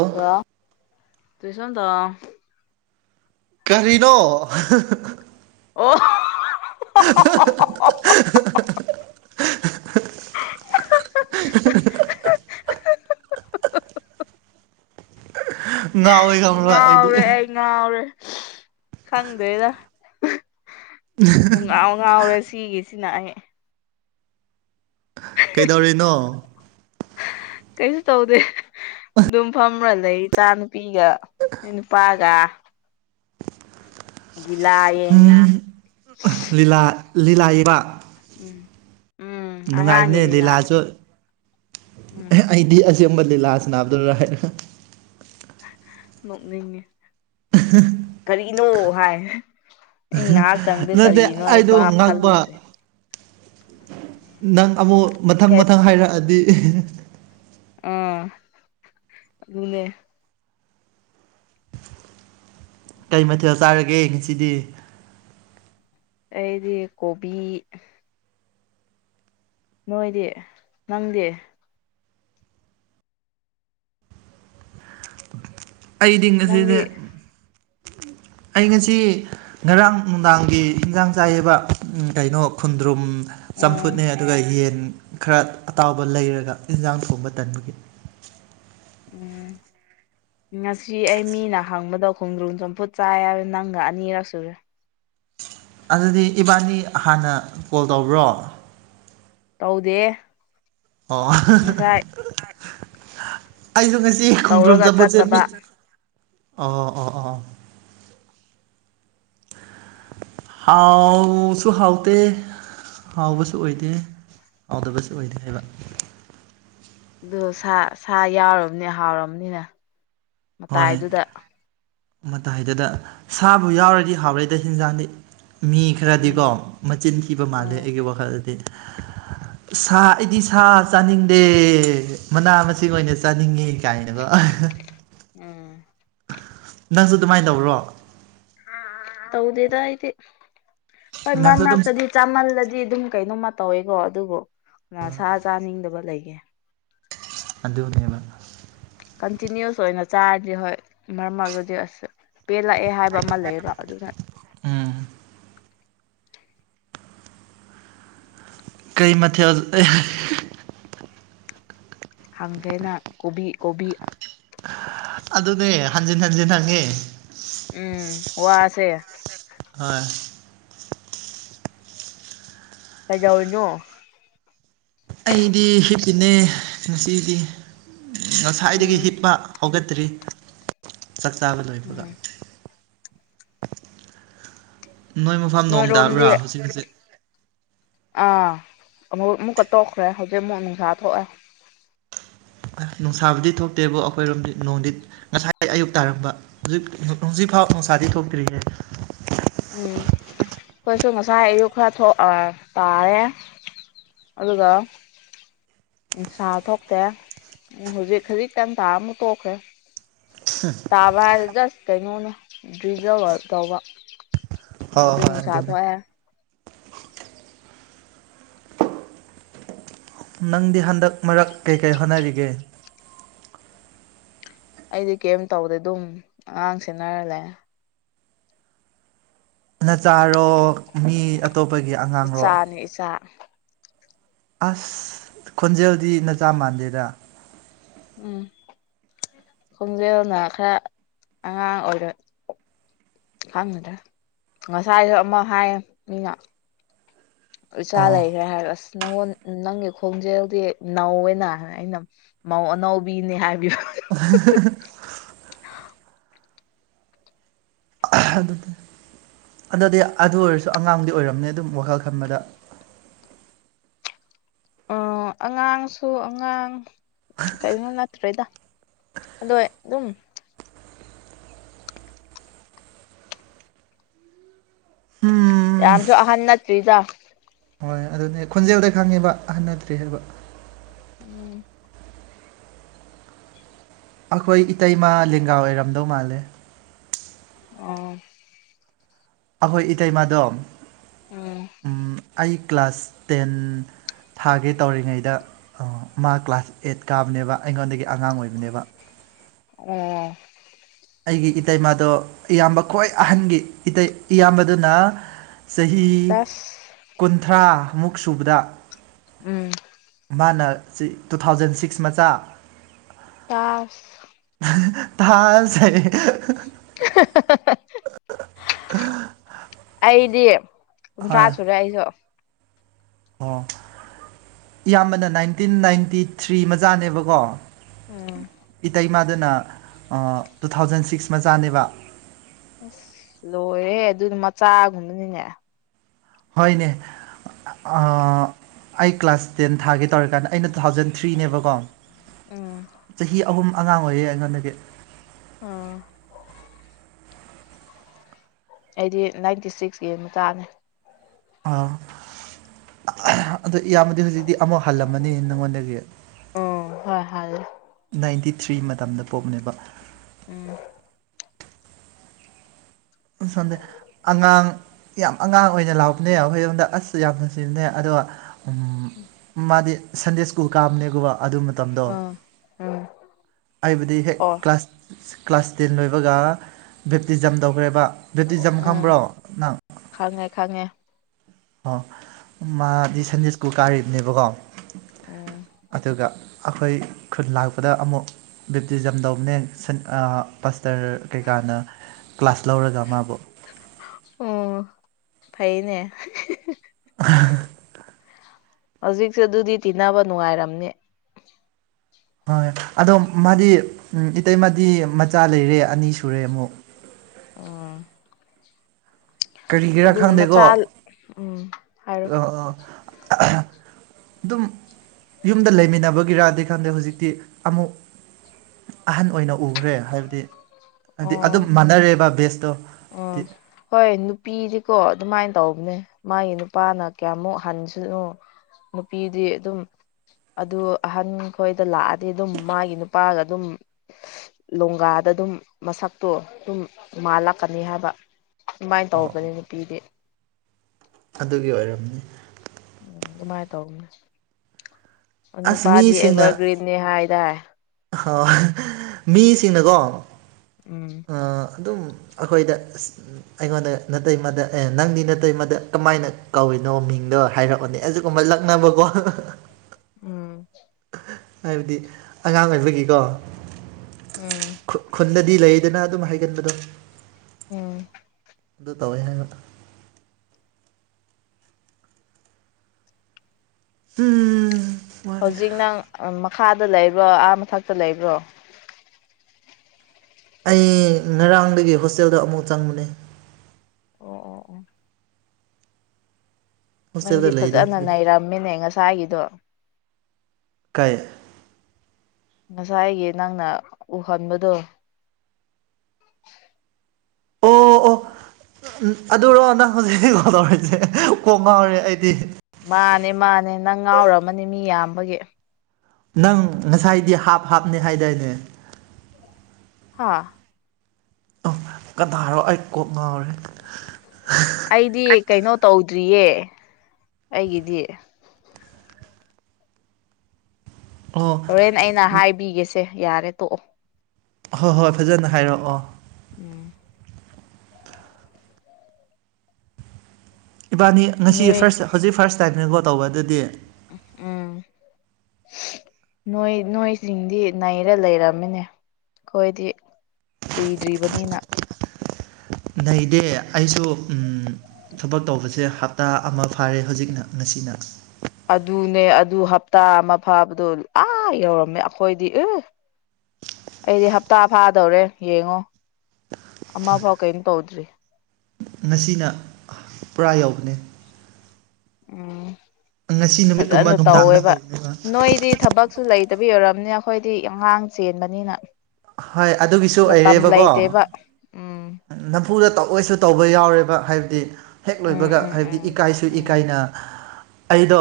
ꯑꯣ ꯇꯁꯣ ꯇ ꯀꯔꯤꯅꯣ ꯑꯣ [unintelligible] ꯉꯥꯎꯋꯦ ꯈꯪꯕ꯭ꯔꯥ ꯑꯩꯗꯤ ꯉꯥꯎꯔꯦ ꯑꯩ ꯉꯥꯎꯔꯦ ꯈꯪꯗꯦ ꯗ ꯎ ꯉꯥꯎꯔꯦ ꯁꯤꯒꯤꯁꯤꯅ ꯑꯩ ꯀꯩꯗꯧꯔꯤꯅꯣ ꯀꯩꯁꯨ ꯇꯧꯗꯦ ꯑꯗꯨꯝ ꯐꯝꯕ ꯂꯩ ꯏꯆꯥ ꯅꯨꯨꯄꯤꯒ ꯅꯨꯄꯥꯒ ꯂꯤꯂꯥ ꯌꯦꯡꯉꯤ ꯎꯝ ꯂꯤꯂꯥ ꯂꯤꯂꯥꯛꯕ ꯎꯝ ꯎꯝ ꯑꯉꯥꯡꯒꯤ ꯅꯨꯡꯉꯥꯏꯕꯅꯦ ꯂꯤꯂꯥ ꯂꯤꯂꯥꯁꯨ ꯎꯝ ꯑꯩꯗꯤ ꯆꯝꯕ ꯂꯤꯂꯥꯁꯅꯕꯗꯨ ꯔꯑꯅ ꯃꯅꯤꯡ [inaudible] ꯀꯔꯤꯅꯣ ꯍꯥꯏ ꯑꯩ ꯉꯥꯏꯍꯥꯛꯇꯪꯗꯤꯦ ꯅꯠꯇꯦ ꯀꯔꯤꯅꯣ ꯑꯩ ꯑꯩꯗꯣ ꯚꯥꯞ ꯉꯛꯄ ꯈꯜꯂꯨꯗ꯭ꯔꯦ ꯅꯪ ꯑꯃꯨꯛ ꯃꯊꯪ ꯀꯩ ꯃꯊꯪ ꯍꯥꯏꯔꯛꯑꯗꯤ ꯑꯥ ꯑꯗꯨꯅꯦ ꯀꯩ ꯃꯊꯦꯜ ꯆꯥꯔꯒꯦ ꯌꯦꯡꯤꯁꯤꯗꯤ ꯑꯩꯗꯤ ꯀꯣꯕꯤ ꯅꯣꯏꯗꯤ ꯅꯪꯗꯤ ꯑꯩꯗꯤ ꯅꯪꯗꯤ ꯉꯁꯤꯗ [inaudible] ꯑꯩ ꯉꯁꯤ ꯉꯔꯥꯡ ꯅꯨꯡꯗꯥꯡꯒꯤ ꯍꯤꯟꯖꯥꯡ ꯆꯥꯏꯌꯦꯕ ꯀꯩꯅꯣ ꯈꯨꯟꯗ꯭ꯔꯨꯝ ꯎꯝ ꯆꯝꯐꯨꯠꯅꯦ ꯑꯗꯨꯒ ꯌꯦꯟ ꯈꯔ ꯑꯇꯥꯎꯕ ꯂꯩꯔꯒ ꯏꯟꯖꯥꯡ ꯊꯣꯡꯕ ꯇꯟꯕꯒꯤ ꯎꯝ ꯉꯁꯤ ꯑꯩ ꯃꯤꯅ ꯍꯪꯕꯗꯣ ꯈꯣꯡꯗ꯭ꯔꯨꯝ ꯆꯝꯐꯨꯠ ꯆꯥ ꯍꯥꯏꯔꯦ ꯅꯪꯒ ꯑꯅꯤꯔꯛ ꯁꯨꯔꯦ ꯑꯗꯨꯗꯤ ꯏꯕꯥꯅꯤ ꯍꯥꯟꯅ ꯀꯣꯜ ꯇꯧꯕ꯭ꯔꯣ ꯇꯧꯗꯦ ꯑꯣ ꯉꯁꯥꯏ ꯑꯩꯁꯨ ꯉ ꯇꯧꯔꯒ ꯈꯪꯗ꯭ꯔꯝꯖ ꯆꯦ ꯆꯠꯇꯕ ꯃꯤ ꯑꯣ ꯑꯣ ꯑꯣ ꯍꯥꯎꯁꯨ ꯍꯥꯎꯇ ꯍꯥꯎꯕꯁꯨ ꯑꯣꯏꯗꯦ ꯍꯥꯎꯗꯕꯁꯨ ꯑꯣꯏꯗꯦ ꯍꯥꯏꯕ ꯑꯗꯨ ꯁꯥ ꯁꯥ ꯌꯥꯎꯔꯕꯅꯦ ꯍꯥꯎꯔꯕꯅꯤꯅ ꯍꯣꯏ ꯃꯇꯥꯏꯗꯨꯗ ꯃꯇꯥꯏꯗꯨꯗ ꯁꯥꯕꯨ ꯌꯥꯎꯔꯗꯤ ꯍꯥꯎꯔꯦꯏꯗ ꯍꯦꯟꯖꯥꯡꯗꯤ ꯃꯤ ꯈꯔꯗꯤꯀꯣ ꯎꯝ ꯃꯆꯤꯟ ꯊꯤꯕ ꯎꯝ ꯃꯥꯜꯂꯦ ꯑꯩꯒꯤ ꯋꯥꯈꯜꯗꯗꯤꯗꯤ [inaudible] ꯁꯥ ꯑꯩꯗꯤ ꯁꯥ ꯆꯥꯅꯤꯡꯗꯦ ꯃꯅꯥ ꯃꯁꯤꯡ ꯑꯣꯏꯅ ꯆꯥꯅꯤꯡꯉꯤ ꯀꯥꯏꯅꯅꯕ ꯎꯝ ꯅꯪꯁꯨ ꯑꯗꯨꯃꯥꯏꯅ ꯇꯧꯕ꯭ꯔꯣ ꯇꯧꯗꯦꯗ ꯍꯥꯏꯗꯤ ꯍꯣꯏ ꯃꯔꯛ ꯅꯪꯁꯨ ꯑꯗꯨꯝ ꯃꯔꯛꯇꯗꯤ ꯆꯥꯃꯜꯂꯗꯤ ꯑꯗꯨꯝ ꯀꯩꯅꯣꯝꯃ ꯇꯧꯋꯦꯀꯣ ꯑꯗꯨꯕꯨ ꯁꯥ ꯆꯥꯅꯤꯡꯗꯕ ꯂꯩꯒꯦ ꯑꯗꯨꯗꯅꯦꯕ ꯀꯟꯇꯤꯅꯤꯨꯁ ꯑꯣꯏꯅ ꯆꯥꯔꯗꯤ ꯍꯣꯏ ꯃꯔꯝ ꯑꯣꯏꯗꯤ ꯑꯁ ꯄꯦꯜꯂꯛꯑꯦ ꯍꯥꯏꯕ ꯑꯃ ꯂꯩꯌꯦꯕ ꯑꯗꯨꯒ ꯎꯝ ꯀꯩ ꯃꯊꯦꯜ ꯍꯥꯡꯪꯒꯦꯅ ꯀꯣꯕꯤ ꯀꯣꯕꯤ ꯑꯗꯨꯅꯦ ꯍꯟꯖꯤꯟ ꯍꯟꯖꯤꯟ ꯍꯪꯉꯦ ꯎꯝ ꯋꯥꯁꯦ ꯑꯣꯏ ꯀꯖꯥꯎ ꯑꯣꯏꯅꯣ ꯑꯩꯗꯤ ꯍꯤꯞꯄꯤꯅꯦ ꯉꯁꯤꯗꯤ ꯉꯁꯥꯏꯗꯒꯤ ꯎꯝ ꯍꯤꯞꯄ ꯍꯧꯒꯠꯇ꯭ꯔꯤ ꯆꯥꯛ ꯆꯥꯕ ꯂꯣꯏꯕꯒ ꯎꯝ ꯃꯐꯝ ꯅꯣꯏ ꯅꯣꯡ ꯇꯥꯕ꯭ꯔꯥ ꯔꯣꯝꯗ ꯍꯧꯖꯤꯛ ꯍꯧꯖꯤꯛ ꯑꯥ ꯑꯃ ꯑꯃꯨꯛꯀ ꯇꯣꯛꯈ꯭ꯔꯦ ꯍꯧꯖꯤꯛ ꯑꯃꯨꯛ ꯅꯨꯡꯁꯥ ꯊꯣꯛꯑꯦ ꯅꯨꯡꯁꯥꯕꯨꯗꯤ ꯊꯣꯛꯇꯦꯕ ꯑꯩꯈꯣꯏꯔꯣꯝꯗꯤ ꯅꯣꯡꯗꯤꯠ ꯉꯁꯥꯏ ꯑꯌꯨꯛ ꯇꯥꯔꯝꯕ ꯍꯧꯖꯤꯛ ꯐꯧ ꯅꯨꯡꯁꯥꯗꯤ ꯊꯣꯛꯇ꯭ꯔꯤꯒꯦ [inaudible] ꯎꯝ ꯑꯩꯈꯣꯏꯁꯨ ꯉꯁꯥꯏ ꯑꯌꯨꯛ ꯈꯔ ꯊꯣꯛ ꯇꯥꯔꯦ ꯑꯗꯨꯒ ꯅꯨꯡꯁꯥ ꯊꯣꯛꯇꯦ ꯍꯧꯖꯤꯛ ꯈꯤꯖꯤꯛ ꯇꯥꯟ ꯇꯥ ꯑꯃꯨꯛ ꯇꯣꯛꯈ꯭ꯔꯦ ꯇꯥꯕ ꯍꯥꯏꯔ ꯖꯁ ꯀꯩꯅꯣꯅꯦ ꯗ꯭ꯔꯤꯖꯔ ꯇꯧꯕ ꯍꯣꯏ ꯍꯧꯖꯤꯛ ꯍꯣꯏ ꯅꯨꯁꯥ ꯑꯗꯨꯅꯦ ꯊꯣꯛꯑꯦ ꯅꯪꯗꯤ ꯍꯟꯗꯛ ꯃꯔꯛ ꯀꯩꯀꯩ ꯍꯣꯠꯅꯔꯤꯒꯦ ꯑꯩꯗꯤ ꯀꯔꯤꯝ ꯇꯧꯗꯦ ꯑꯗꯨꯝ ꯑꯉꯥꯡ ꯁꯦꯟꯅꯔꯂꯦ ꯅꯆꯥꯔꯣ ꯃꯤ ꯑꯇꯣꯞꯄꯒꯤ ꯑꯉꯥꯡꯔꯣ ꯏꯆꯥꯅꯤ ꯏꯆꯥ ꯑꯁ ꯈꯣꯟꯖꯦꯜꯗꯤ ꯅꯆꯥ ꯃꯥꯟꯗꯦꯗ ꯎꯝ ꯈꯣꯡꯖꯦꯜꯅ ꯈꯔ ꯑꯉꯥꯡ ꯑꯣꯏꯔꯣꯏ ꯈꯪꯒꯗ꯭ꯔꯦ ꯉꯁꯥꯏꯁꯨ ꯑꯃ ꯍꯥꯏꯌꯦ ꯃꯤꯅ ꯏꯆꯥ ꯑꯣ ꯂꯩꯈ꯭ꯔꯦ ꯍꯥꯏꯔ ꯑꯁ ꯅꯪꯉꯣꯟ ꯅꯪꯒꯤ ꯈꯣꯡꯖꯦꯜꯗꯤ ꯅꯧꯋꯦꯅ ꯑꯩꯅ ꯃꯧ ꯑꯅꯥꯎꯕꯤꯅꯤ ꯍꯥꯏꯕ [unintelligible] ꯑꯗꯨꯗꯤ ꯑꯗꯨꯗꯤ ꯑꯗꯨ ꯑꯣꯏꯔꯁꯨ ꯑꯉꯥꯡꯗꯤ ꯑꯣꯏꯔꯝꯅꯤ ꯑꯗꯨꯝ ꯋꯥꯈꯜ ꯈꯟꯕꯗ [unintelligible] ꯑꯣ ꯑꯉꯥꯡꯁꯨ ꯑꯉꯥꯡ ꯀꯩꯅꯣ ꯅꯠꯇ꯭ꯔꯦꯗ ꯑꯗꯣ ꯑꯗꯨꯝ ꯎꯝ ꯌꯥꯝꯁꯨ ꯑꯍꯥꯟ ꯅꯠꯇꯔꯤꯗ ꯍꯣꯏ ꯑꯗꯨꯅꯦ ꯈꯣꯟꯖꯦꯜꯗ ꯈꯪꯉꯦꯕ ꯑꯍꯟꯅꯠꯗ꯭ꯔꯤ ꯍꯥꯏꯕ [unintelligible] ꯑꯩꯈꯣꯏ ꯏꯇꯩꯃ ꯂꯦꯡꯒꯥ ꯑꯣꯏꯔꯝꯗꯧ ꯃꯥꯜꯂꯦ ꯑ ꯑꯈꯣꯏ ꯏꯇꯩꯩꯃꯥꯗꯣ ꯎꯝ ꯑꯩ ꯀ꯭ꯂꯥꯁ ꯇꯦꯟ ꯊꯥꯒꯤ ꯇꯧꯔꯤꯉꯩꯗ ꯃꯥ ꯀ꯭ꯂꯥꯁ ꯑꯦꯠ ꯀꯥꯕꯅꯦꯕ ꯑꯩꯉꯣꯟꯗꯒꯤ ꯑꯉꯥꯡ ꯑꯣꯏꯕꯅꯦꯕ ꯑꯣ ꯑꯩꯒꯤ ꯏꯇꯩꯃꯗꯣ ꯏꯌꯥꯝꯕ ꯈ꯭ꯋꯥꯏ ꯑꯍꯟꯒꯤ ꯏꯌꯥꯝꯕꯗꯨꯅ ꯆꯍꯤ ꯇꯁ ꯀꯨꯟꯊ꯭ꯔꯥꯃꯨꯛ ꯁꯨꯕꯗ ꯎꯝ ꯃꯥꯅ ꯇꯨ ꯊꯥꯎꯖꯟ ꯁꯤꯛꯁ ꯃꯆꯥ ꯑꯁ ꯊꯁꯦ [unintelligible] [unintelligible] ꯑꯩꯗꯤ ꯀꯨꯟꯊ꯭ꯔꯥ ꯍꯣꯏ ꯁꯨꯔꯦ ꯑꯩꯁꯨ ꯑꯣ ꯏꯌꯥꯝꯕꯅ ꯅꯥꯏꯟꯇꯤꯟ ꯅꯥꯏꯟꯇꯤ ꯊ꯭ꯔꯤ ꯃꯆꯥꯅꯦꯕꯀꯣ ꯎꯝ ꯏꯇꯩꯃꯗꯨꯅ ꯇꯨ ꯊꯥꯎꯖꯟ ꯁꯤꯛꯁ ꯃꯆꯥꯅꯦꯕ ꯑꯁ ꯂꯣꯏꯔꯦ ꯑꯗꯨꯗꯤ ꯃꯆꯥꯒꯨꯝꯕꯅꯤꯅꯦ ꯍꯣꯏꯅꯦ ꯑꯩ ꯀ꯭ꯂꯥꯁ ꯇꯦꯟ ꯊꯥꯒꯦ ꯇꯧꯔꯀꯥꯟꯗ ꯑꯩꯅ ꯇꯨ ꯊꯥꯎꯖꯟ ꯊ꯭ꯔꯤꯅꯦꯕꯀꯣ ꯎꯝ ꯆꯍꯤ ꯑꯍꯨꯝ ꯑꯉꯥꯡ ꯑꯣꯏꯌꯦ ꯑꯩꯉꯣꯟꯗꯒꯤ [unintelligible] ꯑꯩꯗꯤ ꯅꯥꯏꯟꯇꯤ ꯁꯤꯛꯁ ꯌꯦꯡꯕ ꯇꯥꯅꯤ ꯑ ꯑ ꯌꯥꯝꯕꯗꯤ ꯍꯧꯖꯤꯛꯇꯤ ꯑꯃꯨꯛ ꯍꯜꯂꯝꯃꯅꯤ ꯅꯪꯉꯣꯟꯗꯒꯤ ꯎꯝ ꯍꯣꯏ ꯍꯥꯏ ꯅꯥꯏꯟꯇꯤ ꯊ꯭ꯔꯤ ꯃꯇꯝꯗ ꯄꯣꯛꯞꯅꯦꯕ ꯎꯝ ꯁꯣꯝꯗꯦ ꯑꯉꯥꯡ ꯌꯥꯝ ꯑꯉꯥꯡ ꯑꯣꯏꯅ ꯂꯥꯎꯕꯅꯦ ꯑꯩꯈꯣꯏꯔꯣꯝꯗ ꯑꯁꯁꯨ ꯌꯥꯝ ꯅꯨꯡꯁꯤꯕꯅꯦ ꯑꯗꯣ ꯃꯥꯗꯤ ꯁꯟꯗꯦ ꯁ꯭ꯀꯨꯜ ꯀꯥꯕꯅꯦꯒꯨꯝꯕ ꯑꯗꯨ ꯃꯇꯝꯗꯣ ꯑꯥ ꯎꯝ ꯑꯩꯕꯨꯗꯤ ꯍꯦꯛ ꯑꯣ ꯀ꯭ꯂꯥꯁ ꯀ꯭ꯂꯥꯁ ꯇꯦꯟ ꯂꯣꯏꯕꯒ ꯕꯦꯞꯇꯤꯖꯝ ꯇꯧꯈ꯭ꯔꯦꯕ ꯕ꯭ꯦꯇꯤꯖꯝ ꯎꯝ ꯈꯪꯕ꯭ꯔꯣ ꯅꯪ ꯈꯪꯉꯦ ꯈꯪꯉꯦ ꯑꯣ ꯃꯥꯗꯤ ꯁꯟꯗꯦ ꯁ꯭ꯀꯨꯜ ꯀꯥꯔꯤꯕꯅꯦꯕꯀꯣ ꯎꯝ ꯑꯗꯨꯒ ꯑꯩꯈꯣꯏ ꯈꯨꯟ ꯂꯥꯛꯄꯗ ꯑꯃꯨꯛ ꯕꯦꯞꯇꯤꯖꯝꯗ ꯄꯁꯇꯔ ꯀꯩꯀꯥꯅ ꯀ ꯀ꯭ꯂꯥꯁꯥꯁ ꯂꯔ ꯃꯕ ꯎꯝ [inaudible] [inaudible] ꯍꯧꯖꯤꯛꯁꯦ ꯑꯗꯨꯗꯤ ꯇꯤꯟꯅꯕ ꯅꯨꯡꯉꯥꯏꯔꯝꯅꯤ ꯍꯣꯏ ꯑꯗꯣ ꯃꯥꯗꯤ ꯏꯇꯩꯃꯗꯤ ꯃꯆꯥ ꯂꯩꯔꯦ ꯑꯅꯤ ꯁꯨꯔꯦ ꯑꯃꯨꯛ ꯑꯣ ꯀꯔꯤꯒꯤꯔꯥ ꯈꯪꯗꯦꯀꯣ ꯃꯆꯥ ꯎꯝ ꯍꯥꯏꯔꯣ ꯑ ꯑꯗꯨꯝ ꯌꯨꯝꯗ ꯂꯩꯃꯤꯟꯅꯕꯒꯤꯔꯗꯤ ꯈꯥꯟꯗ ꯍꯧꯖꯤꯛꯇꯤ ꯑꯃꯨꯛ ꯑꯍꯟ ꯑꯣꯏꯅ ꯎꯈ꯭ꯔꯦ ꯍꯥꯏꯕꯗꯤ ꯍꯥꯏꯗꯤ ꯑꯗꯨꯝ ꯑꯣ ꯃꯥꯟꯅꯔꯦꯕ ꯕꯦꯁꯇꯣ ꯄꯤꯗꯤꯀꯣ ꯑꯗꯨꯃꯥꯏꯅ ꯇꯧꯕꯅꯦ ꯃꯥꯒꯤ ꯅꯨꯄꯥꯅ ꯀꯌꯥꯃꯨꯛ ꯍꯟꯁꯅꯨ ꯅꯨꯄꯤꯗꯤ ꯑꯗꯨꯝ ꯑꯗꯨ ꯑꯍꯟ ꯈꯣꯏꯗ ꯂꯥꯛꯑꯗꯤ ꯑꯗꯨꯝ ꯃꯥꯒꯤ ꯅꯨꯄꯥꯒ ꯑꯗꯨꯝ ꯂꯣꯡꯒꯥꯗ ꯑꯗꯨꯝ ꯃꯁꯛꯇꯣ ꯑꯗꯨꯝ ꯃꯥꯜꯂꯛꯀꯅꯤ ꯍꯥꯏꯕ ꯑꯗꯨꯃꯥꯏꯅ ꯑꯣ ꯇꯧꯕꯅꯤ ꯑꯣ ꯅꯨꯄꯤꯗꯤ ꯑꯗꯨꯒꯤ ꯑꯣꯏꯔꯝꯅꯤ ꯎꯝ ꯑꯗꯨꯃꯥꯏꯅ ꯇꯧꯅꯤ ꯑꯁ ꯅꯨꯄꯥꯗꯤ ꯃꯤꯁꯤꯡꯅ ꯑꯦꯚꯔꯒ꯭ꯔꯤꯟꯅꯦ ꯍꯥꯏꯗꯥ ꯃꯤꯁꯤꯡꯅꯀꯣ ꯎꯝ ꯑꯗꯨꯝ ꯑꯩꯈꯣꯏꯗ ꯑꯩꯉꯣꯟꯗ ꯅꯅꯥꯇꯩꯃꯗ ꯑꯦ ꯅꯪꯗꯤ ꯅꯠꯇꯇꯩꯃꯗ ꯀꯃꯥꯏꯅ ꯀꯧꯏ ꯀꯩꯅꯣ ꯃꯤꯡꯗꯣ ꯍꯥꯏꯔꯛꯑꯣꯅꯦ ꯑꯗꯨꯒꯨꯝꯕ ꯂꯛꯅꯕꯀꯣ ꯎꯝ ꯍꯥꯏꯕꯗꯤ ꯑꯉꯥꯡ ꯑꯣꯏꯕꯒꯤꯀꯣ ꯎꯝ ꯈꯨꯟꯗ ꯀꯗꯤ ꯂꯩꯗꯅ ꯑꯗꯨꯝ ꯍꯥꯏꯒꯟꯕꯗꯣ ꯎꯝ ꯑꯗꯨ ꯇꯧꯋꯦ ꯍꯥꯏꯅ ꯎꯝ ꯋꯥꯔꯦ ꯍꯧꯖꯤꯛ ꯅꯪ ꯃꯈꯥꯗ ꯂꯩꯕ꯭ꯔꯣ ꯑꯥ ꯃꯊꯛꯇ ꯂꯩꯕ꯭ꯔꯣ ꯑꯩ ꯉꯔꯥꯡꯗꯒꯤ ꯍꯣꯁꯇꯦꯜꯗ ꯑꯃꯨꯛ ꯆꯪꯕꯅꯦ ꯑꯣ ꯑꯣ ꯑꯣ ꯍꯣꯁꯇꯦꯜꯗ ꯅꯪꯗꯤ ꯂꯩꯗ ꯐꯖꯅ ꯍꯧꯖꯤꯛ ꯅꯔꯝꯃꯤꯅꯦ ꯉꯁꯥꯏꯒꯤꯗꯣ ꯀꯥꯏ ꯉꯁꯥꯏꯒꯤ ꯅꯪꯅ ꯎꯍꯟꯕꯗꯣ ꯑꯣ ꯎꯝ ꯑꯗꯨꯔꯣ ꯅꯪ ꯍꯧꯖꯤꯛ ꯍꯧ ꯀꯣꯗꯧꯔꯤꯁꯦ ꯀꯣꯛ ꯉꯥꯎꯔꯦ ꯑꯩꯗꯤ ꯃꯥꯅꯦ ꯃꯥꯅꯦ ꯅꯪ ꯉꯥꯎꯔꯝꯃꯅꯤ ꯃꯤ ꯌꯥꯝꯕꯒꯤ ꯅꯪ ꯉꯁꯥꯏꯗꯤ ꯍꯥꯞ ꯍꯥꯞꯅꯤ ꯍꯥꯏꯗꯥꯏꯅꯦ ꯑ ꯑꯣ ꯀꯗꯥꯔꯣ ꯑꯩ ꯀꯣꯛ ꯉꯥꯎꯔꯦ ꯑꯩꯗꯤ ꯀꯩꯅꯣ ꯇꯧꯗ꯭ꯔꯤꯌꯦ ꯑꯩꯒꯤꯗꯤ ꯑꯣ ꯍꯣꯔꯦꯟ ꯑꯩꯅ ꯍꯥꯏꯕꯤꯒꯦꯁꯦ ꯌꯥꯔꯦ ꯇꯣꯛꯑꯣ ꯍꯣꯏ ꯍꯣꯏ ꯐꯖꯅ ꯍꯥꯏꯔꯛꯑꯣ ꯎꯝ ꯏꯕꯥꯅꯤ ꯉꯁꯤ ꯅꯣꯏ ꯐꯥꯔꯁ ꯍꯧꯖꯤꯛ ꯐꯥꯔꯁ ꯇꯥꯏꯝꯁꯤꯀꯣ ꯇꯧꯕꯗꯗꯤ ꯎꯝ ꯅꯣꯏ ꯅꯣꯏꯁꯤꯡꯗꯤ ꯅꯩꯔ ꯂꯩꯔꯝꯃꯤꯅꯦ ꯑꯩꯈꯣꯏꯗꯤ ꯀꯨꯏꯗ꯭ꯔꯤꯕꯅꯤꯅ ꯅꯗꯦ ꯑꯩꯁꯨ ꯊꯕꯛ ꯇꯧꯕꯁꯦ ꯍꯞꯇꯥ ꯑꯃ ꯐꯥꯔꯦ ꯍꯧꯖꯤꯛꯅ ꯉꯁꯤꯅ ꯑꯗꯨꯅꯦ ꯑꯗꯨ ꯍꯞꯇꯥ ꯑꯃ ꯐꯥꯕꯗꯣ ꯑꯥ ꯌꯧꯔꯝꯃꯦ ꯑꯩꯈꯣꯏꯗꯤ ꯎ ꯑꯩꯗꯤ ꯍꯞꯇꯥ ꯐꯥꯗꯧꯔꯦ ꯌꯦꯡꯉꯣ ꯑꯃꯥ ꯐꯥꯎ ꯀꯩꯅꯝꯣ ꯇꯧꯗ꯭ꯔꯤ ꯉꯁꯤꯅ ꯄꯨꯔꯥ ꯌꯥꯎꯕꯅꯤ ꯎꯝ ꯅꯨꯃꯤꯠꯀꯨꯝꯕ ꯐꯖꯅ ꯅꯨꯡꯗꯥꯡꯗ ꯇꯧꯋꯦꯕ ꯍꯧꯕꯅꯦꯕ ꯅꯣꯏꯗꯤ ꯊꯕꯛꯁꯨ ꯂꯩꯇꯕ ꯌꯎꯔꯝꯅꯤ ꯑꯩꯈꯣꯏꯗꯤ ꯑꯉꯥꯡ ꯆꯦꯟꯕꯅꯤꯅ ꯍꯣꯏ ꯑꯗꯨꯒꯤꯁꯨ ꯃꯇꯝ ꯑꯣꯏꯔꯦꯕꯀꯣ ꯂꯩꯇꯦꯕ ꯎꯝ ꯅꯝꯐꯨꯗ ꯇꯧꯑꯣꯏꯁꯨ ꯇꯧꯕ ꯌꯥꯎꯔꯦꯕ ꯍꯥꯏꯕꯗꯤ ꯍꯦꯛ ꯎꯝ ꯂꯣꯏꯕꯒ ꯎꯝ ꯍꯥꯏꯕꯗꯤ ꯎꯝ ꯏꯀꯥꯏꯁꯨ ꯎꯝ ꯏꯀꯥꯏꯅ ꯑꯩꯗꯣ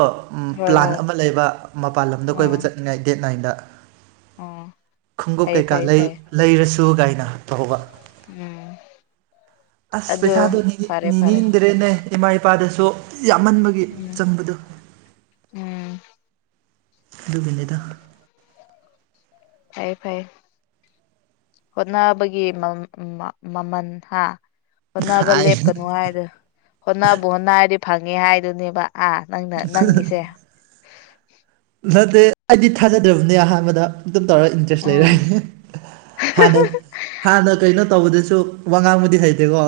ꯍꯣꯏ ꯄ꯭ꯂꯥꯟ ꯍꯣꯏ ꯑꯃ ꯂꯩꯕ ꯃꯄꯥꯟ ꯂꯝꯗ ꯎꯝ ꯀꯣꯏꯕ ꯆꯠꯅꯤꯡꯉꯥꯏ ꯗꯦꯠ ꯅꯥꯏꯟꯗ ꯎꯝ ꯈꯣꯡꯎꯞ ꯐꯩ ꯀꯩꯀꯥ ꯐꯩ ꯐꯩ ꯂꯩꯔꯁꯨ ꯀꯥꯏꯅ ꯍꯥ ꯇꯣꯛꯍꯧꯕ ꯎꯝ ꯑꯁ ꯑꯗꯨ ꯄꯩꯁꯥꯗꯣ ꯐꯔꯦ ꯐꯔꯦ ꯅꯤꯡꯗ꯭ꯔꯦꯅꯦ ꯏꯃꯥ ꯏꯄꯥꯗꯁꯨ ꯌꯥꯝꯃꯟꯕꯒꯤ ꯎꯝ ꯆꯪꯕꯗꯨ ꯎꯝ ꯑꯗꯨꯚꯩꯗ ꯐꯩ ꯐꯩ ꯍꯣꯠꯅꯕꯒꯤ ꯃꯃꯜ ꯍꯥ ꯍꯣꯠꯅꯕ ꯍꯥꯏ ꯂꯦꯞꯀꯅꯨ ꯍꯥꯏꯗꯨ ꯍꯣꯠꯅꯕ ꯍꯣꯠꯅ ꯍꯥꯏꯔꯗꯤ ꯐꯪꯉꯦ ꯍꯥꯏꯗꯨꯅꯦꯕ ꯑꯥ ꯅꯪꯅ ꯅꯪꯤꯁꯦ ꯅꯠꯇꯦ ꯑꯩꯗꯤ ꯊꯥꯖꯗ꯭ꯔꯕꯅꯦ ꯑꯍꯥꯟꯕꯗ ꯇ ꯇꯧꯔ ꯏꯟꯇꯔꯦꯁ ꯂꯩꯔ ꯎꯝ ꯍꯥꯟꯅ ꯍꯥꯟꯅ ꯀꯩꯅꯣ ꯇꯧꯕꯗ ꯁ ꯋꯥꯉꯥꯡꯕꯨꯨꯗꯤ ꯍꯩꯇꯦꯀꯣ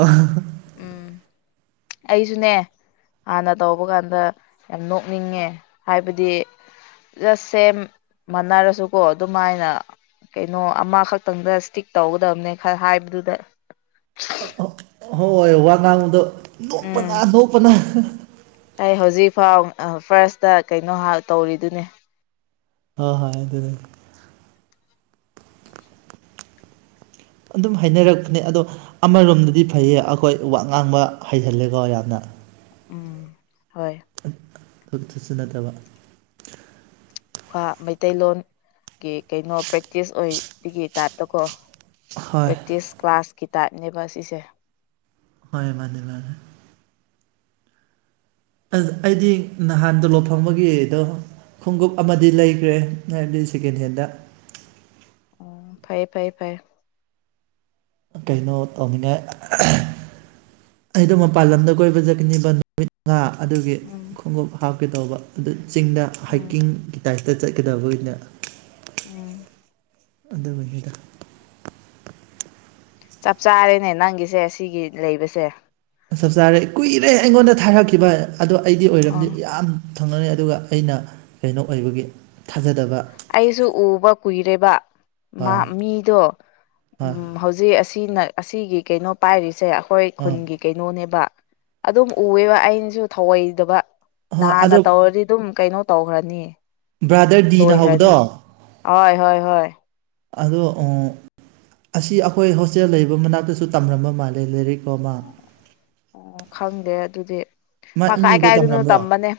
ꯎꯝ ꯑꯩꯁꯨꯅꯦ ꯍꯥꯟꯅ ꯇꯧꯕ ꯀꯥꯟꯗ ꯌꯥꯝ ꯅꯣꯛꯅꯤꯡꯉꯦ ꯍꯥꯏꯕꯗꯤ ꯖꯁ ꯁꯦꯝ ꯃꯅꯔꯁꯨꯀꯣ ꯑꯗꯨꯃꯥꯏꯅ ꯀꯩꯅꯣ ꯑꯃꯈꯛꯇꯪꯗ ꯏꯁꯇꯤꯛ ꯇꯧꯒꯗꯕꯅꯦ ꯈꯔ ꯍꯥꯏꯕꯗꯨꯗ ꯍꯣꯏ ꯍꯣꯏ ꯋꯥ ꯉꯥꯡꯨꯗꯣ ꯎꯝ ꯅꯣꯛꯄꯅ ꯅꯣꯛꯄꯅ ꯑꯩ ꯍꯧꯖꯤꯛꯐꯥꯎ ꯐꯥꯔꯁꯇ ꯀꯩꯅꯣ ꯇꯧꯔꯤꯗꯨꯅꯦ ꯑ ꯍꯣꯏ ꯏ ꯑꯗꯨ ꯑꯗꯨ ꯑꯗꯨꯝ ꯍꯥꯏꯅꯔꯛꯄꯅꯦ ꯑꯗꯣ ꯑꯃꯔꯣꯝꯗꯗꯤ ꯐꯩꯌꯦ ꯑꯩꯈꯣꯏ ꯋꯥ ꯉꯥꯡꯕ ꯍꯩꯍꯜꯂꯦꯀꯣ ꯌꯥꯝꯅ ꯎꯝ ꯍꯣꯏ ꯑꯗꯨꯛꯇꯁꯨ ꯅꯠꯇꯕ ꯈꯔ ꯃꯩꯇꯩꯂꯣꯟꯒꯤ ꯀꯩꯅꯣ ꯄ꯭ꯔꯦꯛꯇꯤꯁ ꯑꯣꯏꯕꯒꯤ ꯇꯥꯏꯞꯇꯀꯣ ꯍꯣꯏ ꯄ꯭ꯔꯦꯛꯇꯤꯁ ꯀ꯭ꯂꯥꯁꯀꯤ ꯇꯥꯏꯞꯅꯦꯕ ꯁꯤꯁꯦ ꯍꯣꯏ ꯃꯥꯅꯦ ꯃꯥꯅꯦ ꯑꯗꯨ ꯑꯩꯗꯤ ꯅꯍꯥꯟ ꯇꫭꯂꫭꯞ ꯐꯪꯕꯒꯤꯗꯣ ꯈꯨꯡꯉꯨꯞ ꯑꯃꯗꯤ ꯂꯩꯈ꯭ꯔꯦ ꯍꯥꯏꯕꯗꯤ ꯁꯦꯀꯦꯟ ꯍꯦꯟꯗ [inaudible] [unintelligible] ꯐꯩ ꯐꯩ ꯐꯩ ꯀꯩꯅꯣ ꯇꯧꯅꯤꯅꯦ ꯑꯩꯗꯣ ꯃꯄꯥꯟ ꯂꯝꯗ ꯀꯣꯏꯕ ꯆꯠꯀꯅꯦꯕ ꯅꯨꯃꯤꯠ ꯃꯪꯉꯥ ꯑꯗꯨꯒꯤ ꯎꯝ ꯈꯨꯡꯉꯨꯞ ꯍꯥꯞꯀꯦꯇꯧꯕ ꯑꯗꯨ ꯆꯤꯡꯗ ꯎꯝ ꯍꯥꯏꯀꯤꯡꯒꯤ ꯇꯥꯏꯞꯇ ꯑꯗ ꯆꯠꯀꯗꯕ ꯃꫭꯏꯅ ꯎꯝ ꯑꯗꯨꯅꯤꯗ ꯆꯞ ꯆꯥꯔꯦꯅꯦ ꯅꯪꯒꯤꯁꯦ ꯁꯤꯒꯤ ꯂꯩꯕꯁꯦ ꯆꯞ ꯆꯥꯔꯦ ꯀꯨꯏꯔꯦ ꯑꯩꯉꯣꯟꯗ ꯊꯥꯔꯛꯈꯤꯕ ꯑꯗꯣ ꯑꯩꯗꯤ ꯑꯣꯏꯔꯝꯗꯤ ꯑꯥ ꯌꯥꯝ ꯊꯨꯡꯂꯔꯦ ꯑꯗꯨꯒ ꯑꯩꯅ ꯀꯩꯅꯣ ꯑꯣꯏꯕꯒꯤ ꯊꯥꯖꯗꯕ ꯑꯩꯁꯨ ꯎꯕ ꯀꯨꯏꯔꯦꯕ ꯃꯥ ꯍꯣꯏ ꯃꯤꯗꯣ ꯍꯣꯏ ꯎꯝ ꯍꯧꯖꯤꯛ ꯑꯁꯤꯅ ꯑꯁꯤꯒꯤ ꯀꯩꯅꯣ ꯄꯥꯏꯔꯤꯁꯦ ꯑꯩꯈꯣꯏ ꯑꯥ ꯈꯨꯟꯒꯤ ꯀꯩꯅꯣꯅꯦꯕ ꯑꯗꯨꯝ ꯎꯑꯦꯕ ꯑꯩꯅꯁꯨ ꯊꯧꯑꯣꯏꯗꯕ ꯍꯣꯏ ꯅꯍꯥꯟꯅ ꯑꯗꯣ ꯇꯧꯔꯗꯤ ꯑꯗꯨꯝ ꯀꯩꯅꯣ ꯇꯧꯈ꯭ꯔꯅꯤ ꯕ꯭ꯔꯗꯔ ꯗꯤꯅ ꯂꯣꯏꯈ꯭ꯔꯅꯤ ꯍꯧꯕꯗꯣ ꯍꯣꯏ ꯍꯣꯏ ꯍꯣꯏ ꯑꯗꯣ ꯑꫭ ꯑꯁꯤ ꯑꯩꯈꯣꯏ ꯍꯣꯁꯇꯦꯜ ꯂꯩꯕ ꯃꯅꯥꯛꯇꯁꯨ ꯇꯝꯂꯝꯕ ꯃꯥꯜꯂꯦ ꯂꯥꯏꯔꯤꯛ ꯑꯃꯥ ꯑꫭ ꯈꯪꯗꯦ ꯑꯗꯨꯗꯤ ꯃꯥ ꯑꯦꯝ ꯀꯥꯏ ꯌꯨꯗ ꯀꯥꯏꯗꯅꯣ ꯇꯝꯔꯝꯕ꯭ꯔꯣ ꯇꯝꯕꯅꯦ